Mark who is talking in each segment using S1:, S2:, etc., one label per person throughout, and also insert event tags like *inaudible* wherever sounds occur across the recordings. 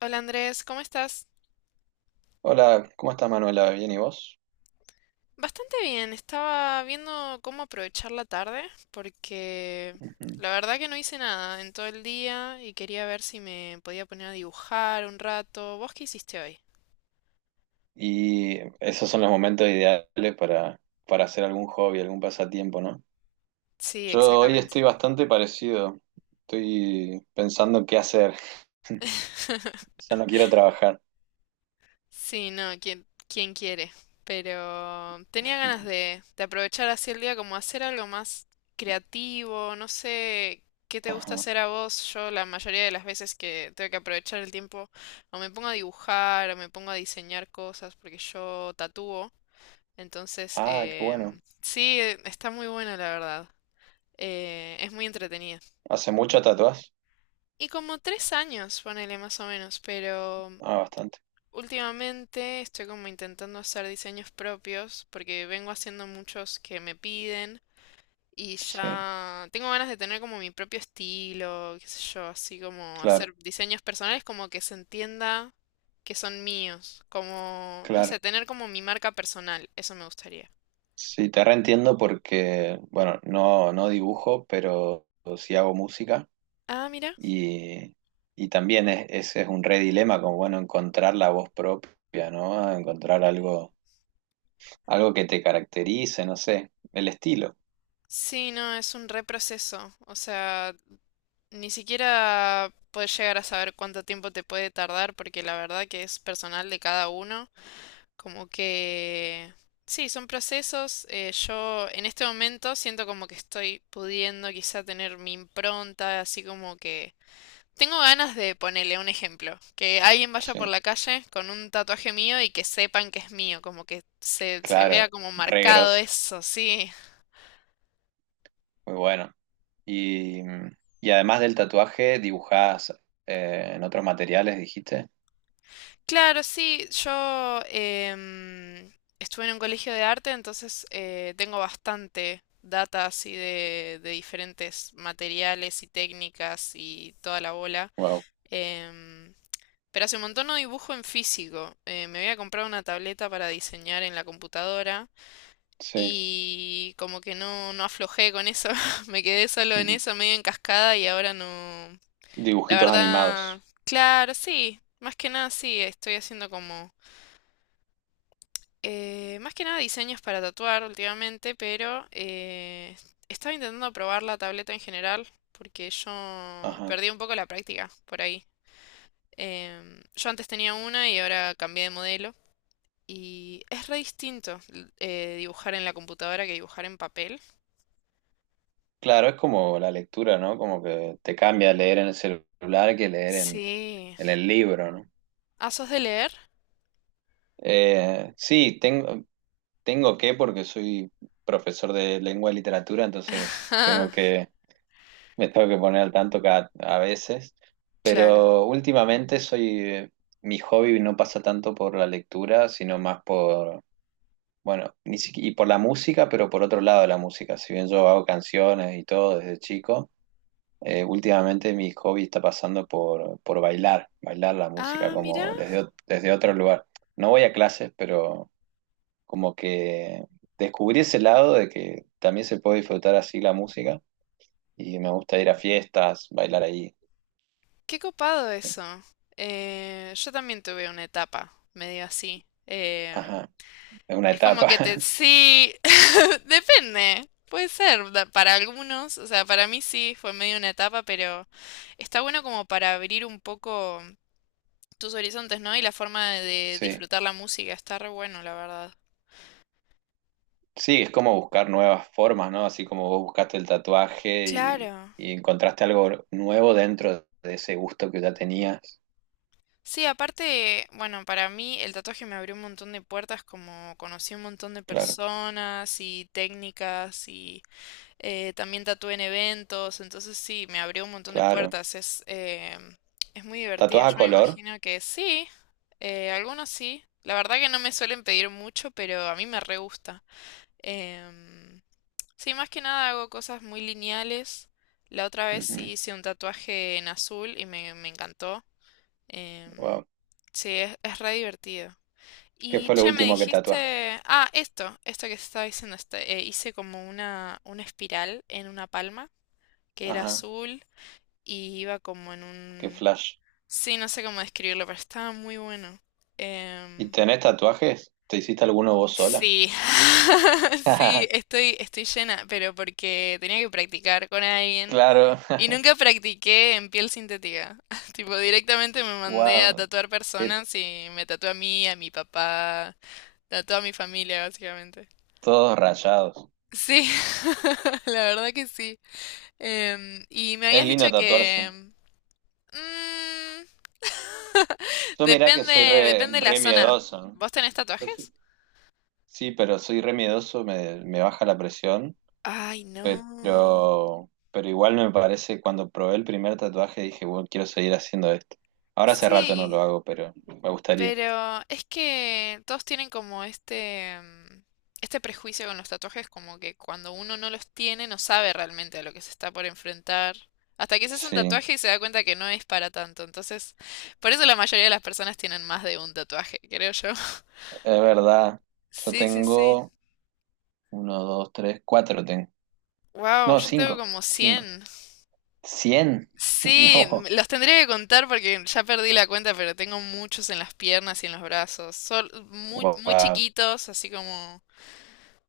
S1: Hola Andrés, ¿cómo estás?
S2: Hola, ¿cómo estás, Manuela? ¿Bien y vos?
S1: Bastante bien, estaba viendo cómo aprovechar la tarde porque
S2: Ujú.
S1: la verdad que no hice nada en todo el día y quería ver si me podía poner a dibujar un rato. ¿Vos qué hiciste hoy?
S2: Y esos son los momentos ideales para hacer algún hobby, algún pasatiempo, ¿no?
S1: Sí,
S2: Yo hoy
S1: exactamente.
S2: estoy bastante parecido. Estoy pensando en qué hacer. *laughs*
S1: *laughs*
S2: O sea, no quiero trabajar.
S1: Sí, no, quién quiere. Pero tenía ganas de aprovechar así el día como hacer algo más creativo, no sé qué te gusta
S2: Ajá.
S1: hacer a vos. Yo la mayoría de las veces que tengo que aprovechar el tiempo o me pongo a dibujar o me pongo a diseñar cosas porque yo tatúo. Entonces,
S2: Ah, qué bueno.
S1: em, sí, eh, está muy buena la verdad. Es muy entretenida.
S2: ¿Hace mucho tatuás?
S1: Y como 3 años, ponele más o menos, pero
S2: Ah, bastante.
S1: últimamente estoy como intentando hacer diseños propios porque vengo haciendo muchos que me piden y
S2: Sí,
S1: ya tengo ganas de tener como mi propio estilo, qué sé yo, así como
S2: claro,
S1: hacer diseños personales como que se entienda que son míos, como, no sé,
S2: claro.
S1: tener como mi marca personal, eso me gustaría.
S2: Sí, te reentiendo porque, bueno, no, no dibujo, pero sí hago música.
S1: Ah, mira.
S2: Y, y también ese es un re dilema, como bueno, encontrar la voz propia, ¿no? Encontrar algo que te caracterice, no sé, el estilo.
S1: Sí, no, es un reproceso. O sea, ni siquiera puedes llegar a saber cuánto tiempo te puede tardar porque la verdad que es personal de cada uno. Como que... Sí, son procesos. Yo en este momento siento como que estoy pudiendo quizá tener mi impronta, así como que... Tengo ganas de ponerle un ejemplo, que alguien vaya por
S2: Sí,
S1: la calle con un tatuaje mío y que sepan que es mío, como que se vea
S2: claro,
S1: como
S2: re
S1: marcado
S2: grosso,
S1: eso, sí.
S2: muy bueno. Y, y además del tatuaje, dibujás en otros materiales, dijiste.
S1: Claro, sí, yo estuve en un colegio de arte, entonces tengo bastante data así de diferentes materiales y técnicas y toda la bola.
S2: Wow,
S1: Em, pero hace un montón no dibujo en físico. Me había comprado una tableta para diseñar en la computadora
S2: sí.
S1: y como que no, no aflojé con eso. *laughs* Me quedé solo en
S2: Ujú.
S1: eso, medio en cascada y ahora no... La
S2: Dibujitos
S1: verdad,
S2: animados.
S1: claro, sí. Más que nada sí, estoy haciendo como... Más que nada diseños para tatuar últimamente, pero estaba intentando probar la tableta en general porque yo
S2: Ajá.
S1: perdí un poco la práctica por ahí. Yo antes tenía una y ahora cambié de modelo y es re distinto dibujar en la computadora que dibujar en papel.
S2: Claro, es como la lectura, ¿no? Como que te cambia leer en el celular que leer en,
S1: Sí.
S2: en el libro, ¿no?
S1: Ah, ¿sos de leer?
S2: Sí, tengo que porque soy profesor de lengua y literatura,
S1: *laughs* Ah,
S2: me tengo que poner al tanto cada, a veces,
S1: claro.
S2: pero últimamente soy, mi hobby no pasa tanto por la lectura, sino bueno, ni siqui- y por la música, pero por otro lado de la música. Si bien yo hago canciones y todo desde chico, últimamente mi hobby está por bailar, bailar la música
S1: Ah, mira,
S2: desde otro lugar. No voy a clases, pero como que descubrí ese lado de que también se puede disfrutar así la música y me gusta ir a fiestas, bailar ahí.
S1: qué copado eso. Yo también tuve una etapa medio así.
S2: Ajá, es una
S1: Es como
S2: etapa,
S1: que te...
S2: *laughs*
S1: Sí, *laughs* depende. Puede ser para algunos, o sea, para mí sí, fue medio una etapa, pero está bueno como para abrir un poco tus horizontes, ¿no? Y la forma de
S2: sí.
S1: disfrutar la música, está re bueno, la verdad.
S2: Sí, es como buscar nuevas formas, ¿no? Así como vos buscaste el tatuaje y,
S1: Claro.
S2: y encontraste algo nuevo dentro de ese gusto que ya tenías.
S1: Sí, aparte, bueno, para mí el tatuaje me abrió un montón de puertas, como conocí un montón de
S2: Claro,
S1: personas y técnicas. También tatué en eventos, entonces sí, me abrió un montón de
S2: claro.
S1: puertas. Es muy divertido.
S2: ¿Tatuaje a
S1: Yo me
S2: color?
S1: imagino que sí, algunos sí. La verdad que no me suelen pedir mucho, pero a mí me re gusta. Em, sí, más que nada hago cosas muy lineales. La otra vez sí
S2: Ujú.
S1: hice un tatuaje en azul y me encantó. Em,
S2: Wow.
S1: sí, es re divertido.
S2: ¿Qué
S1: Y
S2: fue lo
S1: che, me
S2: último que tatuaste?
S1: dijiste, ah, esto que se estaba diciendo, hice como una espiral en una palma que era
S2: Ajá,
S1: azul y iba como en
S2: qué
S1: un...
S2: flash.
S1: Sí, no sé cómo describirlo, pero estaba muy bueno.
S2: ¿Y
S1: Em,
S2: tenés tatuajes? ¿Te hiciste alguno vos sola?
S1: sí, *laughs* sí,
S2: *laughs*
S1: estoy llena, pero porque tenía que practicar con alguien
S2: Claro.
S1: y nunca practiqué en piel sintética. *laughs* Tipo, directamente me
S2: *laughs*
S1: mandé a
S2: Wow.
S1: tatuar
S2: Te-
S1: personas y me tatué a mí, a mi papá, tatué a mi familia, básicamente.
S2: Todos rayados.
S1: Sí, *laughs* la verdad que sí. Y me
S2: Es
S1: habías dicho
S2: lindo
S1: que...
S2: tatuarse.
S1: mm,
S2: Yo mirá que
S1: Depende,
S2: soy
S1: depende de la
S2: re
S1: zona.
S2: miedoso, ¿no?
S1: ¿Vos tenés
S2: Yo
S1: tatuajes?
S2: soy- sí, pero soy re miedoso, me baja la presión,
S1: Ay, no.
S2: pero igual me parece, cuando probé el primer tatuaje dije, bueno, quiero seguir haciendo esto. Ahora hace rato no lo
S1: Sí,
S2: hago, pero me gustaría.
S1: pero es que todos tienen como este prejuicio con los tatuajes, como que cuando uno no los tiene no sabe realmente a lo que se está por enfrentar. Hasta que se hace un
S2: Sí,
S1: tatuaje y se da cuenta que no es para tanto. Entonces, por eso la mayoría de las personas tienen más de un tatuaje, creo yo. *laughs*
S2: es verdad. Yo
S1: Sí, sí, sí.
S2: tengo uno, dos, tres, cuatro tengo.
S1: Wow,
S2: No,
S1: yo tengo
S2: cinco,
S1: como
S2: cinco.
S1: 100.
S2: ¿Cien? *laughs*
S1: Sí,
S2: No,
S1: los tendría que contar porque ya perdí la cuenta, pero tengo muchos en las piernas y en los brazos. Son muy, muy
S2: wow,
S1: chiquitos, así como...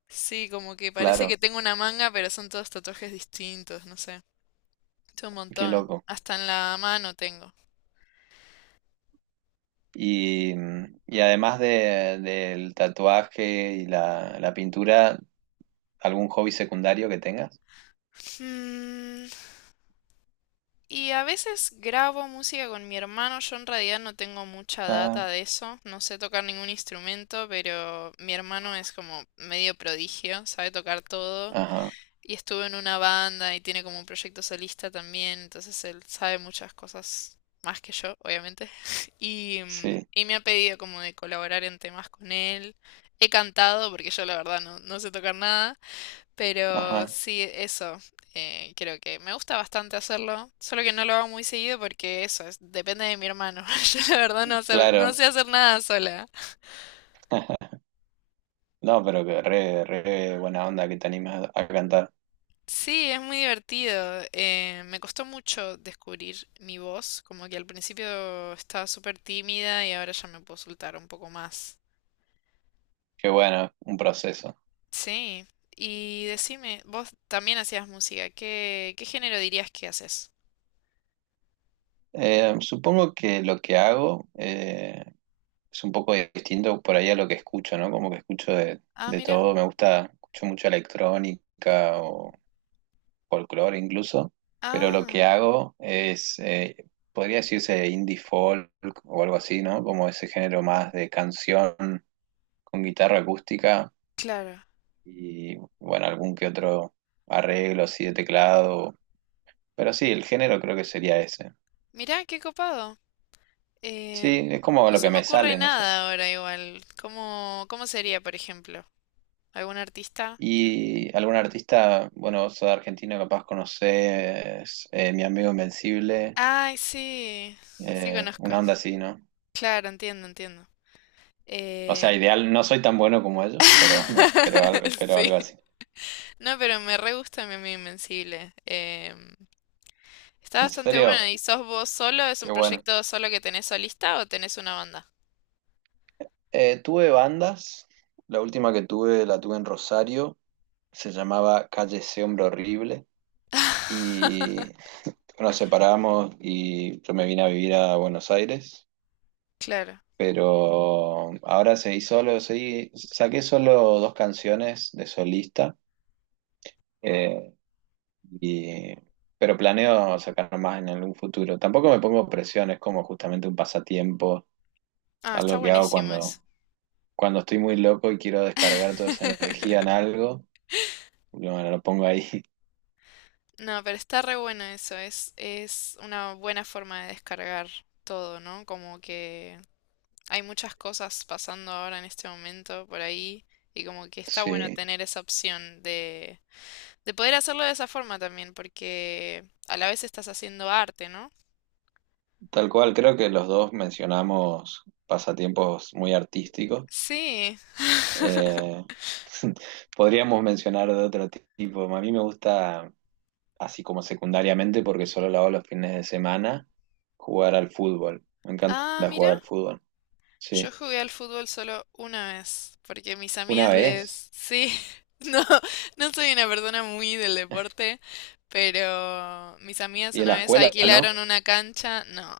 S1: Sí, como que parece que
S2: claro,
S1: tengo una manga, pero son todos tatuajes distintos, no sé. Es un
S2: qué
S1: montón.
S2: loco.
S1: Hasta en la mano tengo.
S2: Y, y además del tatuaje y la pintura, ¿algún hobby secundario que tengas?
S1: Mm, y a veces grabo música con mi hermano. Yo en realidad no tengo mucha data
S2: Ah,
S1: de eso. No sé tocar ningún instrumento, pero mi hermano es como medio prodigio, sabe tocar todo.
S2: ajá,
S1: Y estuvo en una banda y tiene como un proyecto solista también, entonces él sabe muchas cosas más que yo, obviamente. *laughs* Y, mm,
S2: sí,
S1: y me ha pedido como de colaborar en temas con él. He cantado, porque yo la verdad no, no sé tocar nada, pero
S2: ajá,
S1: sí, eso. Creo que me gusta bastante hacerlo, solo que no lo hago muy seguido porque eso es, depende de mi hermano. *laughs* Yo la verdad no, no
S2: claro.
S1: sé hacer nada sola.
S2: No, pero que re buena onda que te animas a cantar.
S1: Sí, es muy divertido. Me costó mucho descubrir mi voz, como que al principio estaba súper tímida y ahora ya me puedo soltar un poco más.
S2: Qué bueno, un proceso.
S1: Sí, y decime, vos también hacías música, ¿qué género dirías que haces?
S2: Supongo que lo que hago es un poco distinto por ahí a lo que escucho, ¿no? Como que escucho
S1: Ah,
S2: de
S1: mira.
S2: todo, me gusta, escucho mucha electrónica o folclore incluso, pero lo que
S1: Ah,
S2: hago es, podría decirse indie folk o algo así, ¿no? Como ese género más de canción con guitarra acústica
S1: claro.
S2: y, bueno, algún que otro arreglo así de teclado, pero sí, el género creo que sería ese.
S1: Mira, qué copado. Em,
S2: Sí, es como
S1: no
S2: lo que
S1: se me
S2: me
S1: ocurre
S2: sale, no sé.
S1: nada ahora igual. ¿Cómo sería, por ejemplo? ¿Algún artista?
S2: Y algún artista, bueno, vos sos de Argentina, capaz conocés Mi Amigo Invencible,
S1: Ay, sí. Sí conozco.
S2: una onda así, ¿no?
S1: Claro, entiendo, entiendo.
S2: O sea,
S1: Eh,
S2: ideal, no soy tan bueno como ellos, pero, *laughs* pero
S1: *laughs* Sí.
S2: algo así.
S1: No, pero me re gusta Mi Amigo Invencible. Está
S2: En
S1: bastante bueno.
S2: serio,
S1: ¿Y sos vos solo? ¿Es un
S2: qué bueno.
S1: proyecto solo que tenés solista o tenés una banda?
S2: Tuve bandas, la última que tuve la tuve en Rosario, se llamaba Calle Ese Hombre Horrible, y
S1: *laughs*
S2: bueno, nos separamos y yo me vine a vivir a Buenos Aires,
S1: Claro.
S2: pero ahora seguí solo, seguí, saqué solo dos canciones de solista, eh, y pero planeo sacar más en algún futuro. Tampoco me pongo presión, es como justamente un pasatiempo.
S1: Ah, está
S2: Algo que hago
S1: buenísimo eso.
S2: cuando estoy muy loco y quiero descargar toda esa energía en
S1: *laughs*
S2: algo, lo pongo ahí. *laughs*
S1: No, pero está re bueno eso. Es una buena forma de descargar todo, ¿no? Como que hay muchas cosas pasando ahora en este momento por ahí y como que está bueno
S2: Sí,
S1: tener esa opción de... De poder hacerlo de esa forma también, porque a la vez estás haciendo arte, ¿no?
S2: tal cual. Creo que los dos mencionamos pasatiempos muy artísticos.
S1: Sí.
S2: Eh, *laughs* Podríamos mencionar de otro tipo. A mí me gusta, así como secundariamente, porque solo lo hago los fines de semana, jugar al fútbol. Me encanta
S1: Ah, mira.
S2: jugar al fútbol.
S1: Yo
S2: Sí,
S1: jugué al fútbol solo una vez, porque mis
S2: una
S1: amigas
S2: vez.
S1: les... Sí, *laughs* no, no soy una persona muy del deporte, pero mis amigas
S2: Y en
S1: una
S2: la
S1: vez
S2: escuela, ¿no?
S1: alquilaron una cancha. No,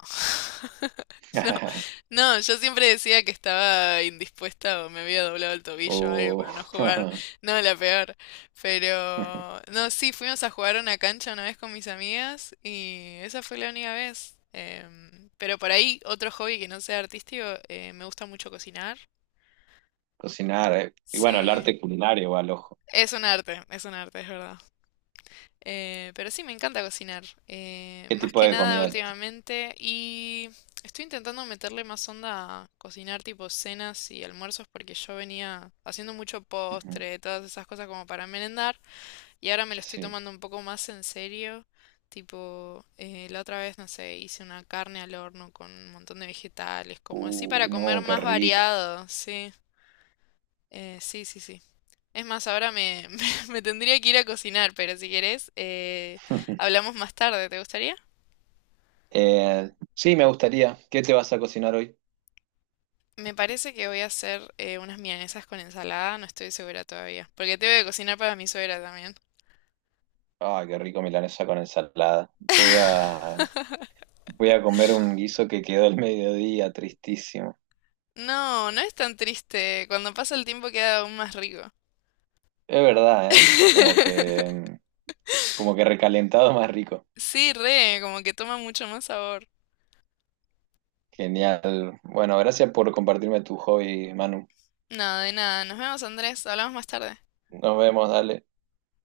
S1: *laughs* no,
S2: *laughs*
S1: no, yo siempre decía que estaba indispuesta o me había doblado el tobillo o algo
S2: O
S1: para no jugar.
S2: *laughs*
S1: No, la peor. Pero, no, sí, fuimos a jugar a una cancha una vez con mis amigas y esa fue la única vez. Pero por ahí, otro hobby que no sea artístico, me gusta mucho cocinar.
S2: cocinar, eh. Y bueno, el
S1: Sí,
S2: arte culinario va al ojo.
S1: es un arte, es un arte, es verdad. Pero sí, me encanta cocinar.
S2: ¿Qué
S1: Más
S2: tipo
S1: que
S2: de
S1: nada
S2: comida?
S1: últimamente y estoy intentando meterle más onda a cocinar tipo cenas y almuerzos porque yo venía haciendo mucho
S2: Ujú.
S1: postre, todas esas cosas como para merendar. Y ahora me lo estoy
S2: Sí.
S1: tomando un poco más en serio. Tipo, la otra vez, no sé, hice una carne al horno con un montón de vegetales, como así para comer
S2: No, qué
S1: más
S2: rico.
S1: variado, sí. Sí, sí, sí. Es más, ahora me, *laughs* me tendría que ir a cocinar, pero si querés,
S2: *laughs*
S1: hablamos más tarde, ¿te gustaría?
S2: Sí, me gustaría. ¿Qué te vas a cocinar hoy?
S1: Me parece que voy a hacer unas milanesas con ensalada, no estoy segura todavía, porque tengo que cocinar para mi suegra también.
S2: Ay, qué rico milanesa con ensalada. Voy a comer un guiso que quedó al mediodía, tristísimo.
S1: No, no es tan triste, cuando pasa el tiempo queda aún más rico.
S2: Es verdad, ¿eh? Como que,
S1: *laughs*
S2: mm, como que recalentado más rico.
S1: Sí, re, como que toma mucho más sabor.
S2: Genial. Bueno, gracias por compartirme tu hobby, Manu.
S1: Nada, de nada. Nos vemos, Andrés. Hablamos más tarde.
S2: Nos vemos, dale.